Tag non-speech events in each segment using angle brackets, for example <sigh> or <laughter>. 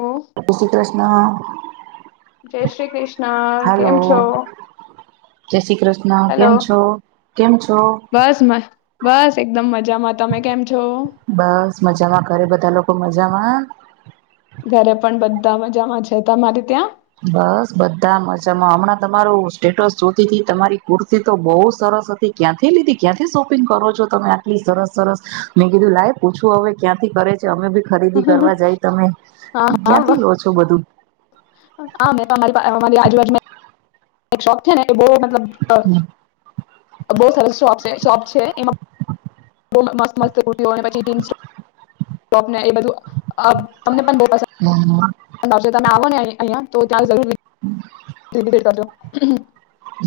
ઓ હય શ્રી કૃષ્ણ. જય શ્રી કૃષ્ણ હલો કેમ છો જય શ્રી કૃષ્ણ હેલો કેમ છો કેમ છો? બસ મ બસ એકદમ મજા બસ મજામાં ધરે બધા લોકો મજામાં? ઘરે પણ બધા મજામાં છે તમારે ત્યાં? બસ બધા મજામાં હમણાં તમારું સ્ટેટસ જોતી તમારી કુર્તી તો બો સરસ હતી ક્યાંથી લીધી ક્યાંથી શોપિંગ કરો છો તમે આટલી સરસ સરસ મેં કીધું લાઈ પૂછવું હવે ક્યાંથી કરે છે અમે બી ખરીદી કરવા જાય તમે હા ક્યાંથી લો છો બધું? આ મેરી અમારી આજુબાજુ એક શોપ છે ને એ બો મતલબ બો સરસ શોપ છે. એમાં <unintelligible> <inaudible> તોને એ બધું તમને પણ બ હમ. <inaudible> <inaudible> અહિયાં તો <unintelligible> <unintelligible> <inaudible>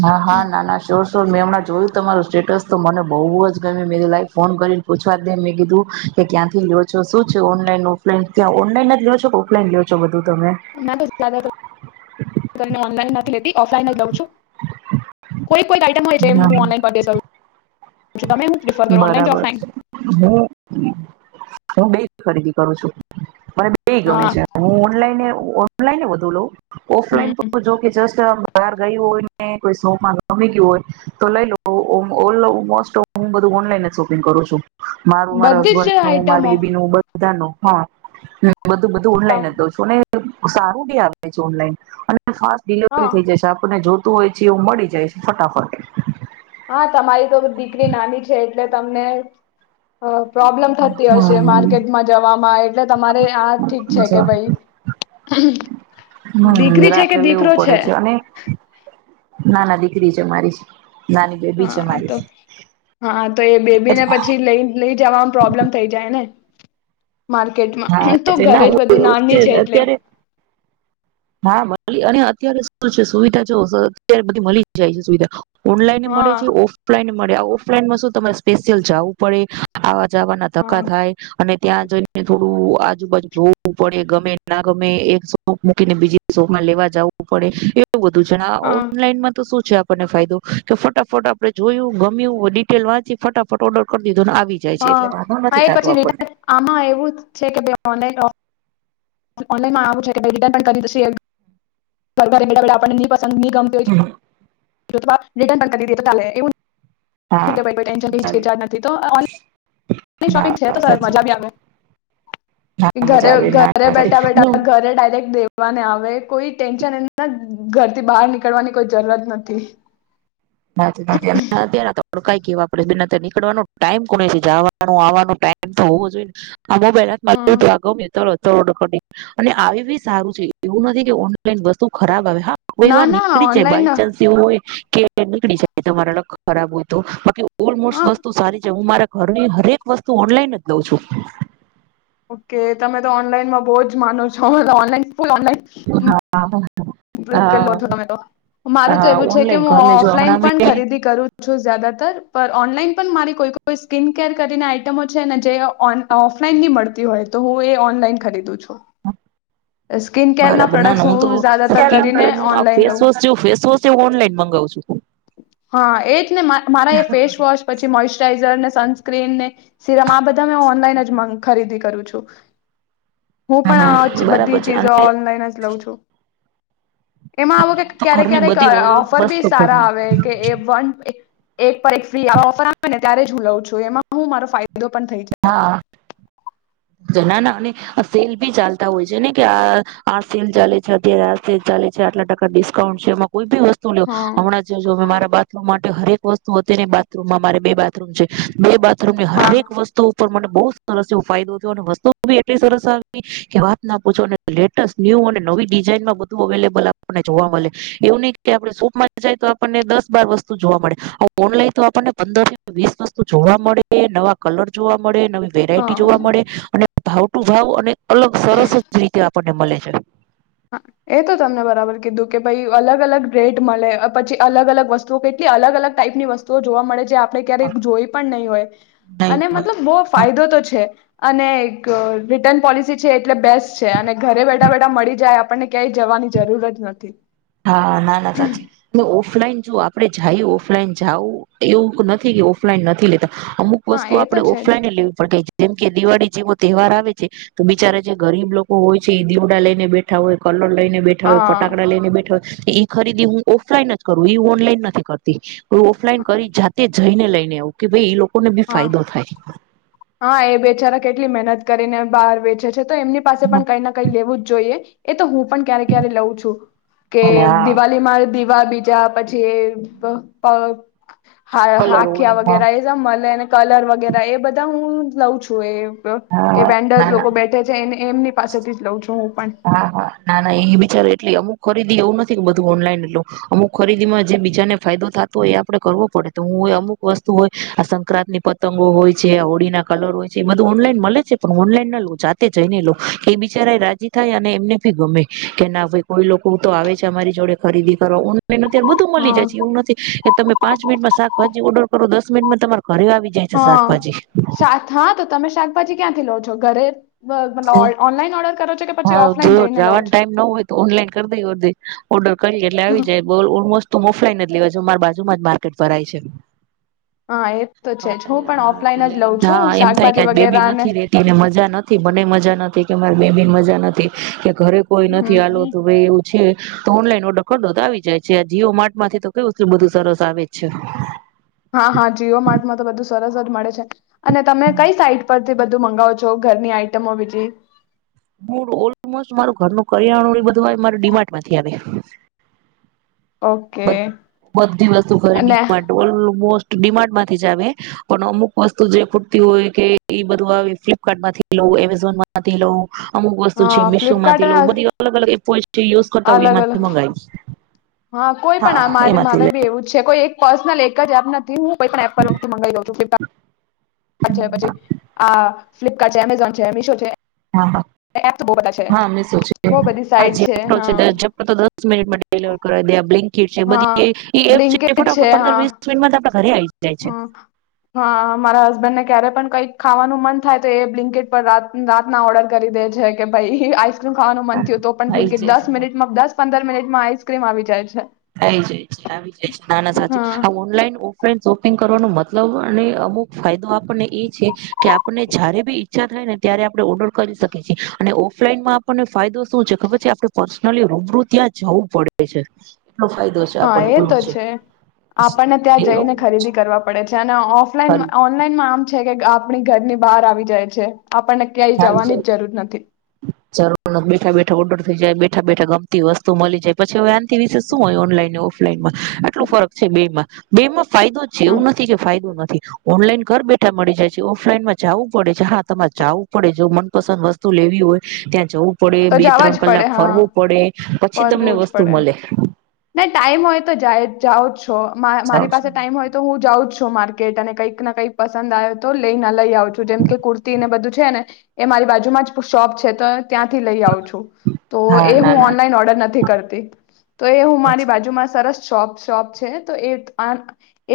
હા! હા ના ના શોર તો મેં હમણાં જોયું તમારું સ્ટેટસ તો મને બહુ જ ગમ્યું, મે કીધુ લાઈ ફોન કરીને પૂછવા દે, મેં કીધું કે ક્યાંથી લો્યો છો શું છે.? ઓનલાઈન, ઓફલાઈન ત્યાં ઓનલાઈન જ લ લો છો ઓફલાઈન લ્યો છો બધું--? તમે <unintelligible> ઓનલાઈન <unintelligible> મે બી ઓફલાઈન લઉ છું. કોઈ કોઈ આઈટમ હોય છ હું હમ ઓનલાઈન <inaudible> છું તમે હું પ્રિફર કરો ઓનલાઈન કે બરાબર ઓફલાઈન છે. હું હું બે જ ખરીદી કરું છું. પણ એ ગમે હા છે. હું ઓનલાઈ યા ઓનલાઈન ને વધુ લઉ ઓફલાઈન હમ તો જોકે જસ્ટ બાર ગઈ હોય ને કોઈ સોમાં ગમી ગયું હોય, તો લઈ લો ઓલ મો તો હું બધું ઓનલાઈન જ શોપિંગ કરું છું. મારું, માર બધી જ હસબન્ડ નું, માર આઈટમો બેબી નું, બ બધ નુ હા બધું બધું ઓનલાઈન હા લવ છું ને સારું બી આવે છે, ઓનલાઈન અને ફાસ્ટ ડિલિવરી થઈ જાય છેં. આપણને જોર તો હોય છે. એવું મળી જાય છે. ફટાફટ હા તમારી તો દીકરી નાની છે એટલે તમને. પ્રોબ્લેમ થતી હશે, હમ માર્કેટમાં જવામાં એટલે, તમારે આ ઠીક છે કે ભાઈ હમ દીકરી છે કે રાખે લેવું દીકરો પડે છે. અને નાના દી દિકરી છે મારી નાની બેબી છે હા તો મારી હા તો એ બેબી ને પછી લઈ લઈ, જવાવામાં પ્રોબ્લેમ થઈ જાય ને. માર્કેટમાં હા તો ના ઘરે જ હુ બધું નાની છે એટલે અત્યારે હા અત્યારે શું છે? સુવિધા જો અત્યારે બધી મળી જાય છે સુવિધા ઓનલાઈન હા મળે છે ઓફલાઈન મળે આવો ઓફલાઇન મા શું તમારે સ્પેશિયલ જાવું પડે આ જાવાના હા ધક્કા થાય અને ત્યાં જોઈ. થોડું આજુબાજુ જોવું પડે ગમે ના ગમે એક શોપ મૂકીને બીજી શોપમાં લેવા જવું પડે વુ બધું છે હા ઓનલાઈન માં તો શું છે આપણને ફાયદો કે ફટાફટ આપણેે જોયું ગમ્યું ડિટેલ વાંચી ફટાફટ ઓર્ડર કરી દી હા હા એ પછી આમાં એવું જ છે શે ઓનલાઇન ઓફલાઇન ઓનલાઈનમાં આવું છે કે રિટર્ન પણ કરી <unintelligible> આપણ ને ની ગમતી હોય <unintelligible> રિટર્ન પણ કરી દે તો ચાલે એવું હા ચાલે હા સાચી હા મજા આવે ના <unintelligible> ઘરે ના સાચી. બેઠા હું બેઠા ઘરે ડાયરેક્ટ લેવા ને આવે કોઈ ટેન્શન ઘરથી બહાર નીકળવાની કોઈ જરૂરત નથી <unintelligible> નીકળવાનો ટાઈમ કોને છે જવાનુંવાનો ટાઈમ તો હોવો જોઈએ હ ને <unintelligible> <unintelligible> અને આવી ભી સારું છે એવું નથી કે ઓનલાઈન વસ્તુ ખરાબ આવે હા કોઈ ના વાર ના નીકળી જાય ઓનલાઈન બાય ચાન્સ હા એવું હોય <unintelligible> ખરાબ હોય તો બાકી ઓલમસ્ટ વસ્તુ સારી છે હું મારા ઘરની હરેક વસ્તુ ઓનલાઈન જ લઉં છું ઓકે તમે તો ઓનલાઈનમાં બો જ માનો છો ઓનલાઈન અમે ઓન ફૂલ ઓનલાઈન <unintelligible> મારું તો એવું છે કે ઓનલાઈન હું ઘરની જો ઓફલાઈન હમણાં પણ મેં ખરીદી કરું છું જ્યાદાતર ઓનલાઈન પન મારી કોઈ કોઈ સ્કીિન કેર કરીને આઈટમો છે ને જે ઓ ઓફલાઈન ની મળતી હોય તો હું એ ઓનલાઈન ખરીદું છું સ્કીિન કેરના બરાબર ના પ્રોડક્ટ્સ ના હું તો જ્યાદાતર સ્કીર કરીને ઓનલાઈન લઉં નું ફેસવોશ ઓનલાઈન મગાવ છું હા એ જ ને મા મારા ફેસ વોશ પછી મોચરાઈ સન સ્ક્રેન ને સીરમ આ બધું તો ઓનલાઈન જ માં ખરીદી કરું છું હું હા પણ હા આ જ બરાબર બધી છે ચીજો અને ઓનલાઈન જ લઉં છું એમાં આવો કે તો ક્યારેક ઘરની ક્યારેક બધી અ ઓલ ઓફર ભી વસ્તુ સારા ઘરની આવે તે એ કે એ વન એક એક એક પર એક ફ્રી આવા ઓફર આવેને ત્યારે જ હું લઉં છું એમાં હું મારો ફાયદો ફાયદો પણ થઈ જાય. જો ના ના અને સેલ ભી ચાલતા હોય છે ને કે આ આ સેલ ચાલે છે અત્યારે આ સેલ ચાલે છે આટલા ટકા ડિસ્કાઉન્ટ છે કોઈ ભી વસ્તુ લો હા હમણાં જે જો મારા બાથરૂમ માટે હરેક વસ્તુ અત્યારે બાથરૂમમાં મારે બે બાથરૂમ છે બે બા બાથરૂમમાં હા. હરેક વસ્તુ ઉપર મને બો સરસ એવો ફાયદો અને વસ્તુ ભી એટલી સરસ આવી કે વાત ના પૂછો અને લેટેસ્ટ ન્યુ અને નવી ડિઝાઇનમાં બધું અવેલેબલ આપણને જોવા મળે એવું નહિ કે આપ શોપમાં જાય તો આપણને દસ બાર વસ્તુ જોવા મળે ઓનલાઈન તો આપણને પંદર વીસ વસ્તુ જોવા મળે નવા કલર જોવા મ મળે નવી વેરાયટી જોવા મળે હા ભાવ ટુ ભાવ અને અલગ સરસ જ રીતે આપ વટે મલે છે. હા એ તો તમને બરાબર કીધું કે ભઈ અલગ-અલગ રેટ મલે પછી અલગ અલગ વસ્તુઓ કેટલી અલગ અલગ ટાઈપ ની વસ્તુઓ જોવા મળે જે આપણે ક્યારેક જોઈ પણ નહી હોય અને મતલબ બો ફાયદો તો છે. અને એક રિટર્ન પોલિસી છે એક એટલે બેસ્ટ છે અને ઘરે બેઠા બેઠા મળી ક્યાંય આપણને ક્યાંય જવાની જરૂર જ નથી. હા ના-ના સાચી ઓફલાઈન જો આપડે જાયું ઓફલાઈન જાવું એવું નથી કે ઓફલાઈન નથી લેતા અમુક હા વસ્તુ એ તો આપડે છે જ ઓફલાઈન એ લેવી પડે જેમ કે દિવાળી જેવા તહેવાર આવે છે તો બિચારા જે ગરીબ લોકો હોય છે એ દીવડા લઈને બેઠા હોય કલ લઈને બેઠા હોય હા ફટાકડા લઈને બેઠા ઈ ખરીદી હું ઓફલાઈન જ કરું ઈ હુ ઓનલાઈન નથી કરતી. ઓ ઓફલાઈન કરી જાતેજ જઈને લઈને આવું કે ભઈ ઈ લોક લોકોને બી હા ફાયદો થાય. હા એ બેચારા કેટલી મહેનત કરીને બહાર વેચે છે. તો તો એમની પાસે પણ કંઈ ના કંઈ લેવું જ જોઈએ. એ તો હુ પણ ક્યારે ક્યારે લઉ છું કે હા દિવાલી માં દીવ વા બીજા પછી વ અ હા કલર હાખિયા હોય વગેરે એ ઝા મલેને કલર વગેરા એ બધ તાં હું લઉ છું એ એ હા વેન્ડર્સ નાના લોકો બેઠે છે એને એમની પાસેથી જ લઉં છું હું. પણ હા, હા, ના, ના એ બિચારે એટલી અમ અમુક ખરીદી, એવું નથી કે બધું ઓનલાઈન લઉ. અમુક ખરીદી માં જે બીજાને ફાયદો થાતો હોય, એ આપડે કરવો પડે તો હું અમુક વસ્તુ હોય આ સંક્રાંતની પતંગો હોય છે આ હોળી ના કલર હોય છે એ બધું ઓનલાઈન મલે છે પણ ઓનલાઈન ન લઉ, જાતે જઈને લઉ કે ઈ બિચારા એ રાજી થાય અને એમને ભી ગમે કે ના ભાઈ, કોઈ લોકો તો આવે છે અમારી જોડે ખરીદી કરવા અત્યારે બધું મલી હા જાય છે, એવું નથી કે તમે પાંચ મિનિટમાં સાકભાજી ઓડર કરો દસ પાંચ મિનિટમાં તમારા હા, સા, હા, તો તમે શાકભાજી ક્યાંથી લો છો? ઘરે હે, મતલબ ઓનલાઈન ઓર્ડર કરો છો કે પછી હા, જો ઓફલાઈન જઈને લો જાવાન છો ટાઈમ નો હોય તો ઓનલાઈન કરી દેે ઓડિર ઓડખ કરી, એટલે આવી જાય. બોલ, ઓલમોસ્ટ તો ઓફલાઈન જ લેવા જાવ, મારા બાજુમાં જ માર્કેટ ભરાય છે. હા એ તો <unintelligible> છે જ હું પણ ઓફલાઈન જ એટલે લઉં છું હા, એમ થાય કે શાકભાજી આ બેબી વગેરેને નથી રેતી, ને મજા નથી બને મજા મજા નથી, કે મારી બેબીન મજા નથી કે ઘરે કોઈ હમ નથી, આલો તો રે એવું છે. તો ઓનલાઈન ઓડર કર દો તો આવી જાય છે, આ જીઓ માર્ટ માંથી તો કઈએટલું બધું સરસ આવે છે! હા, હા જીઓ માર્ટમાં તો બધું સરસ જ મળે છે. અને તમે કઈ સાઈટ પરથી બધું મંગાવો છો ઘરની આઈટમો બીજી? હું ઓલમોસ્ટ મારું ઘરનું કરિયાણું ને બધું મારી મારે ડી માર્ટ માંથી આવે ઓકે બધ, બધી વસ્તુ ઘરે ડી અને માર્ટ, ઓલમોસ્ટ ડી માર્ટમાંથી જ આવે પણ અમુક વસ્તુ જે ખુટતી હોય કે એ બધું આવે ફ્લિપકાર્ટમાંથી લઉ, એમેઝોનમાંથી લઉં અમુક વસ્તુ છે હા મિશો ફ્લિપકાર્ટ માંથી લઉ, બધી અલગ અલગ એપ હોય છે યુઝ કરતા હોય અલગ એમાંથી અલગ. મંગાવી હા, કોઈ પણ. આ મારે એમાંથી મારે લે બી એવું જ છે, કોઈ એક પર્સનલ એક જ એપ નથી, હું કોઈ પણ એપ પર હું થી મંગાવી લઉ છું, ફ્લિપકાર્ટ આ છે પછી, આ ફ્લિપ આ છે એમેઝોન છે, મિશો છે. હા એપ તો બહુ બધા છે હા, મિસો છે, બહુ બધી સાઈટ આજીઓ ઓટો છે, હા <unintelligible> તો દસ મિનિટમાં ડેલિવર કરવી દે આ બ્લિંક ઇટ છે, હા બધીય ઈ એપ છે બ્લિંકેટ ફટાફટ પંદર હા વીસ મિનિટમાં તો આપણા હ હા મારા હસબેન્ડને ક્યારે પણ કઈક ખાવાનું મન થાય, તો એ બ્લિંકેટ પર રાતના ઓર્ડર કરી દે છે કે ભાઈ નું ખાવાનું હા મન થયું આઈ બ્લેનકીટ જાય છે દસ મિનિટમાં દસ પંદર મિનિટમાં આઈસક્રીમ આવી જાય છે. આવી જાય છે આવી જાય છે નાના સાચી હા આ ઓનલાઈન ઓફલાઈન શોપિંગ કરવાનો મતલબ અને અમુક ફાયદો આપણને એ છે કે આપને જયારે બી ઈચ્છા થાય ને ત્યારે આપણે ઓર્ડર કરી શકીએ છીએ અને, ઓફલાઈનમાં આપણને ફાયદો શું છે ખબર છે, આપણે પર્સનલી રૂબરૂ ત્યાં જવું પડે છે. એટલો ફાયદો છે હા આપણને એ બોલું તો છે આપણને ત્યાં એવું જઈને બધું ખરીદી છે કરવા પડે છે, અને ઓફલાઈન ખરું ઓનલાઈનમાં આમ છે કે આપણી ઘરની બહાર આવી જાય છે. આપણને ક્યાંય આવી જાય જવાની જ જરૂર નથી. જરૂર બેઠા બેઠા ઓર્ડર થઈ જાયે બેઠા બેઠા ગમતી વસ્તુ મળી જાય, પછી આનથી વિશે શું હોય ઓનલાઈન ઓફલાઈનમાં આટલું ફરક હમ, છે, બે માં બેમા ફાયદો છે એવું નથી કે ફાયદો નથી ઓનલાઈન ઘર બેઠા મળી જાય છે. ઓફલાઈનમાં જવું પડે છે. હા તમારે જાવું પડે જો મનપસંદ વસ્તુ લેવી હોય ત્યાં જવું પડે તો બે જવા ત્રણ જ પડે કલાક હા ફરવું પડે પછી તમને ફરવું જ વસ્તુ પડે મળે. ને ટાઈમ હોય તો જાય જ જાઓ જ મારી પાસે હા ટાઈમ હોય તો હું જાઉ જ છું. માર્કેટ - કંઈક ને કંઈક પસંદ આવે તો લઈને લઈ આવ છું. જેમ કે કુર્તી ને બધું છે ને એ મારી બાજુમાં જ શોપ છે તો ત્યાંથી લઈ આવ છું. તો એ ના હું ના ઓનલાઈન ઓર્ડર નથી કરતી. એ હું મારી બાજુમાં સરસ શોપ શોપ છે તો એ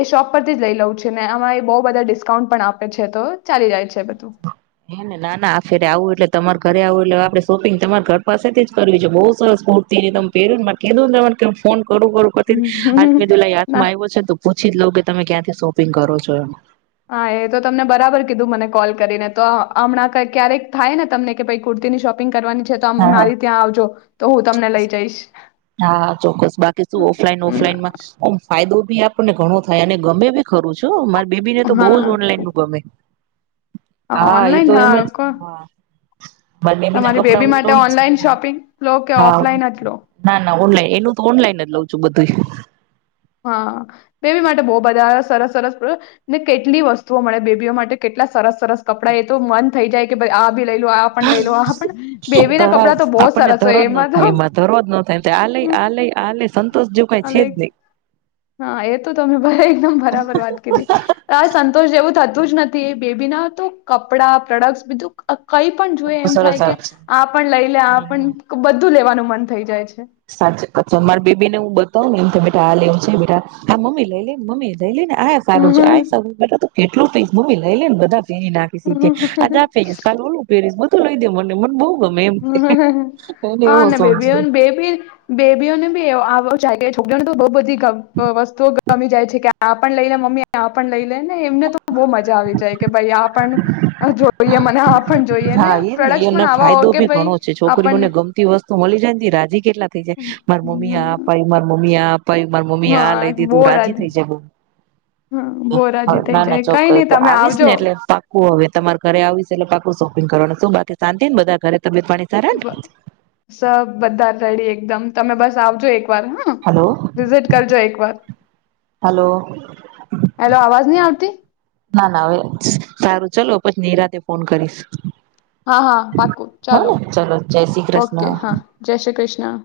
એ શોપ પરથી જ લઈ લઉં છે ને આમાં એ બહુ બધા ડિસ્કાઉન્ટ પણ આપે છે તો ચાલી જાય છે. બધું હેને, ના ના આ ફેરે આવું એટલે તમાર ઘરે આવું એટલે આપણે શોપિંગ તમારે ઘર પાસેથી જ કરવી છે. બહુ સરસ કુર્તી ને તમે પેરુ ને મ એવું લેવાનું કે હુ ફોન કરું કરું પરથી આજ મેકુ લા હયાથ ના માં આવ્યો છે તો પૂછી જ લવ કે તમે ક્યાંથી શોપિંગ કરો છો? હા એ તો તમને બરાબર કીધું મને કોલ કરીને તો, હમણાં કય ક્યારેક થાય ને તમને કે કુર્તીની શોપિંગ કરવાની છે તો હા હા મારી ત્યાં આવજો, તો હું તમને લઈ જઈશ હા ચોક્કસ. બાકી શું ઓફલાઈન હમ, ઓફલાઈનમાં ફાયદો બી આપણે ઘણો થાય, અને ગમે બી ખરું છે બેબી ને તો હા બહુ જ ઓનલાઈન નું ગમે. હા એ ઓનલાઈન તો એમ જ હા કો હા મારી ના તમારી કપડા બેબી હું માટે લઉં ઓનલાઈન જ શોપિંગ લો કે હા ઓફલાઈન જ લો ના ના ઓનલાઈન, એનું તો ઓનલાઈન જ લઉં છું બધું એ. હા બેબી માટે બહુ બધા સરસ સરસ ને કેટલી વસ્તુઓ મળે બેબીઓ માટે કેટલા સરસ સરસ કપડા એ તો મન થઈ જાય કે ભાઈ આ આ ભી લઈ લો આ પણ લઈ લો આ પણ બેબી ના ધરાય કપડા તો બોજ આપણને સરસ હો ધરો જ ન એમાં તો થાય ધરો જ ન થાય આ લઈ આ લઈ આ લઈ સંતોષ જેવું કઈ છે ચાલે. જ નહી હા એ તો તમે એકદમ બરાબર વાત કીધી આ સંતોષ જેવું થતું ધું જ નથી બેબી ના તો કપડા પ્રોડક્ટ બીધું કઈ પણ જુએ એમ સરસ થાય કે, આપ છે આ પણ લઈ લે આ પણ બધું લેવાનું. મન થઈ જાય છે. સાચે કે મારે બેબી ને હું બ કવ ને કે બેટા આ લેવું છે બેટા તો હા મમ્મી લઈ લે ને મમી લઈ લે ને આ સારું છે આએ સ કેટલું થઈ, મમ્મી લઈલે ને બધા <unintelligible> ના કીધી તે કે આજે આ પેરિશ કાલે ઓલુ પહેરીશ બધું તો, લઈ દે મને મને બો હા હા આને શોખ બેબી છે ઓને, બેબી જ. બેબીઓને બી આવો <unintelligible> છોકરીઓને તો બો બધી. વસ્તુઓ ગમી જાય છે કે આ આ પણ લઈ લે મમ્મી આ પણ લઈ લે ને એમને તો બહુ મજા આવી જાય કે--, ભાઈ આપણ જોઈએ મને આપ. પણ જોઈએ ને, હા એ જ પ્રોડક્ટ પણ એનો આવા હો ફાયદો બી ભાઈ ઘણો છે આપણને છોકરીઓને ગમતી વસ્તુ મળી જાયતો એ રાજી કે થઈ જાય મારા મમ્મી આપ આ હમ. અપાવ્યું, મારા મમ્મી એ આ અપાવ્યું મારી મમ્મી એ આ લઇ હા બહુ દીધું રાજી થાઈ જાયે બો હા બહુ હ રાજી થઈ ના ના જાય કઈ નહી ચોક્કસ તમે આવીશ આવજો ને એટલે પાકુ હું હવે, તમારે ઘરે આવીશ એટલે પા હું શોપિંગ કરવાની છું, બાકી શાંતિ ને બધા ઘરે. તબિયત પાણી સારા ને સબ બધા રેડી એકદમ તમે બસ. આવજો એક એકવાર હા, હલો વિઝિટ કરજો એક વાર. હલો. હેલો, અવાજ નહી આવતી. ના ના હવે, સારું ચલો પછી નિરાતે ફોન કરીશ. હા હા પાકું હો ચાલો, ને ચલો જય શ્રી ઓકે કૃષ્ણ હા, જય શ્રી કૃષ્ણ.